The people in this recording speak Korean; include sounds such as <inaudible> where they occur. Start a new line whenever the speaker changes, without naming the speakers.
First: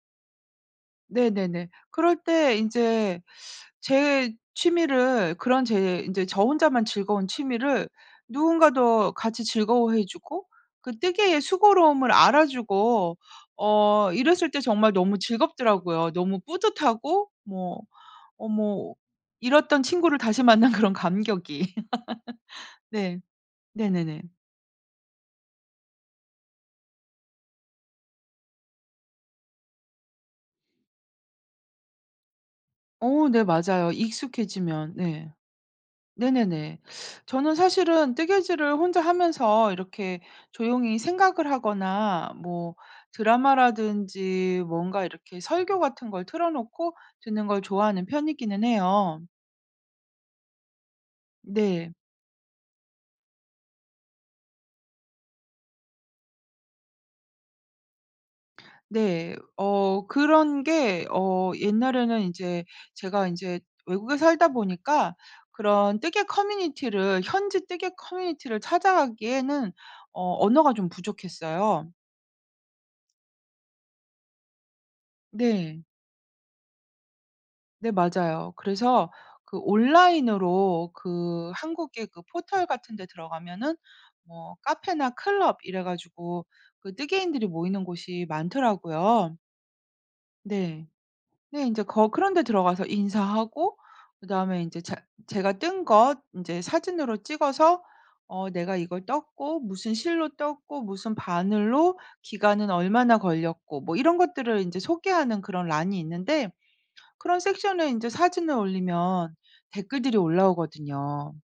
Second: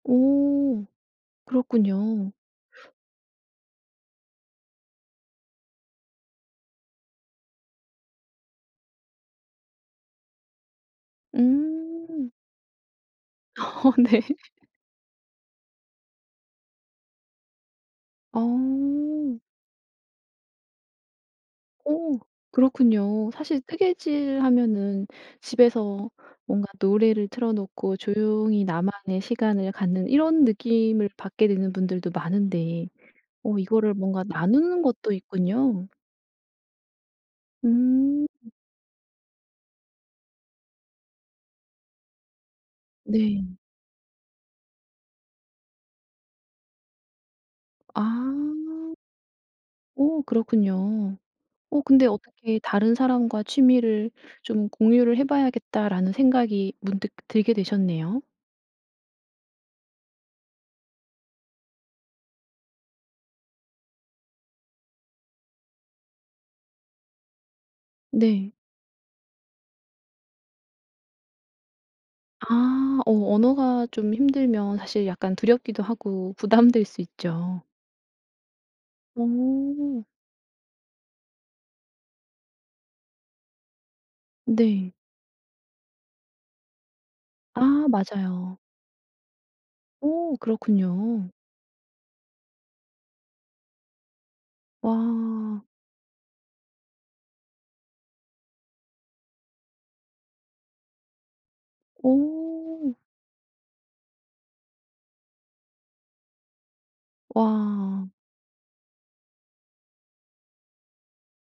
오.
네네네. 그럴
그렇군요.
때 인제 제 취미를 그런 제 인제 저 혼자만 즐거운 취미를 누군가도 같이 즐거워해 주고 그 뜨개의 수고로움을
음.
알아주고
어
어
네.
이랬을 때 정말 너무 즐겁더라고요. 너무 뿌듯하고 뭐 어 뭐
어.
잃었던 친구를 다시 만난 그런 감격이.
어.
<laughs> 네.
그렇군요. 사실
네네네.
뜨개질 하면은 집에서 뭔가 노래를 틀어 놓고 조용히 나만의 시간을 갖는 이런 느낌을 받게 되는 분들도 많은데
어 네
어
맞아요.
이거를 뭔가 나누는
익숙해지면.
것도
네.
있군요.
네네네. 저는 사실은
음.
뜨개질을 혼자 하면서 이렇게 조용히 생각을 하거나 뭐
네.
드라마라든지 뭔가 이렇게 설교 같은 걸 틀어 놓고 듣는 걸 좋아하는 편이기는
아.
해요.
오 그렇군요. 어
네.
근데 어떻게 '다른 사람과 취미를 좀 공유를 해 봐야겠다.'라는 생각이 문득 들게 되셨네요.
네. 어 그런 게 어 옛날에는 인제 제가 인제 외국에 살다 보니까 그런 뜨개 커뮤니티를 현지 뜨개
네.
커뮤니티를 찾아 가기에는 어 언어가 좀 부족했어요.
아. 어 언어가 좀 힘들면 사실 약간
네.
두렵기도 하고 부담될 수 있죠.
네 맞아요. 그래서 그
어.
온라인으로 그 한국의 그 포털 같은 데 들어가면은 뭐
네.
카페나 클럽 이래 가지고 그 뜨개인들이 모이는
아
곳이
맞아요.
많더라고요.
오
네.
그렇군요.
네 인제 거 그런 데 들어가서 인사하고 그다음에 인제 제 제가
와.
뜬 것 인제 사진으로 찍어서 어 내가 이걸 떴고 무슨 실로 떴고 무슨 바늘로 기간은
오.
얼마나 걸렸고 뭐 이런 것들을 인제 소개하는 그런 난이 있는데 그런 섹션에 인제
와.
사진을 올리면 댓글들이 올라오거든요.